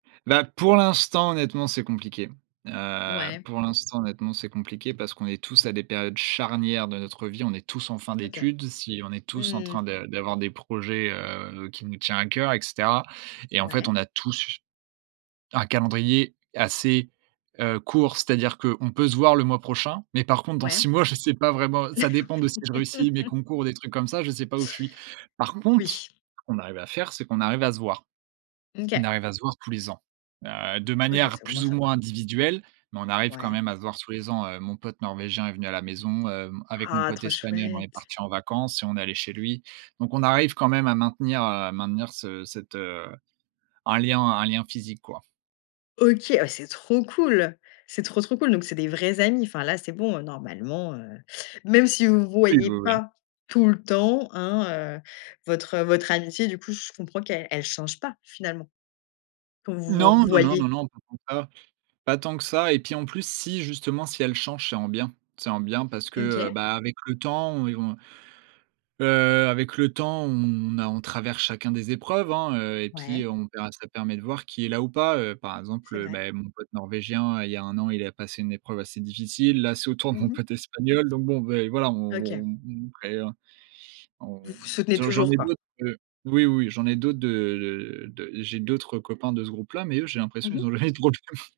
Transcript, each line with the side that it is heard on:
right: Bah, pour l'instant honnêtement, c'est compliqué. Heu,
left: Ouais.
right: pour l'instant honnêtement, c'est compliqué parce qu'on est tous à des périodes charnières de notre vie. On est tous en fin
left: OK.
right: d'études. Si, on est
left: Mmh
right: tous en
left: mh
right: train
left: mh.
right: de d'avoir des projets, heu, qui nous tient à cœur, et cetera et en fait,
left: Ouais.
right: on a tous un calendrier assez, heu, court, c'est-à-dire qu'on peut se voir le mois prochain, mais par contre dans
left: Ouais.
right: 6 mois, je sais pas vraiment. Ça dépend de si je réussis mes
left: Ouais.
right: concours ou des trucs comme ça, je sais pas où je suis. Par contre,
left: Oui.
right: ce qu’on arrive à faire, c'est qu'on arrive à se voir. On
left: OK.
right: arrive à se voir tous les ans, heu, de
left: OK,
right: manière
left: c'est au moins
right: plus ou
left: ça!
right: moins individuelle. Mais on arrive quand
left: Ouais.
right: même à se voir tous les ans, heu, mon pote norvégien est venu à la maison. Hem, avec mon
left: Ah,
right: pote
left: trop
right: espagnol, on est
left: chouette!
right: partis en vacances et on est allés chez lui donc on arrive quand même à maintenir, heu, maintenir ce cette, heu, un lien un lien physique, quoi.
left: OK. Oh ouais, c'est trop cool! C'est trop, trop cool! Donc, c'est des vrais amis, enfin, là, c'est bon, heu, normalement, heu, même si vous vous
right: Oui,
left: voyez
right: oui, oui.
left: pas tout le temps, hein, heu, votre votre amitié du coup je comprends qu'elle elle change pas finalement quand vous vous
right: Non, non, non, non,
left: revoyez?
right: non, pas tant que ça pas tant que ça. Et puis en plus si justement si elle change, c'est en bien. C'est en bien parce que, heu,
left: OK.
right: bah, avec le temps on est on heu, avec le temps, on a on traverse chacun des épreuves, hein, heu, et puis
left: Ouais.
right: on verra ça permet de voir qui est là ou pas, heu, par exemple,
left: C'est
right: heu,
left: vrai.
right: bah mon pote norvégien, il y a 1 an, il a passé une épreuve assez difficile. Là, c'est au tour de
left: Mmh
right: mon
left: mh.
right: pote espagnol, donc bon, beh voilà, on
left: OK.
right: on on crée, heu, on
left: Vous vous soutenez
right: sinon j'en
left: toujours,
right: ai
left: quoi?
right: d'autres, heu oui, oui, j'en ai d'autres de, heu, de, heu, de j'ai d'autres copains de ce groupe-là, mais eux, j'ai
left: Mmh
right: l'impression ils
left: mh.
right: ont jamais de problèmes.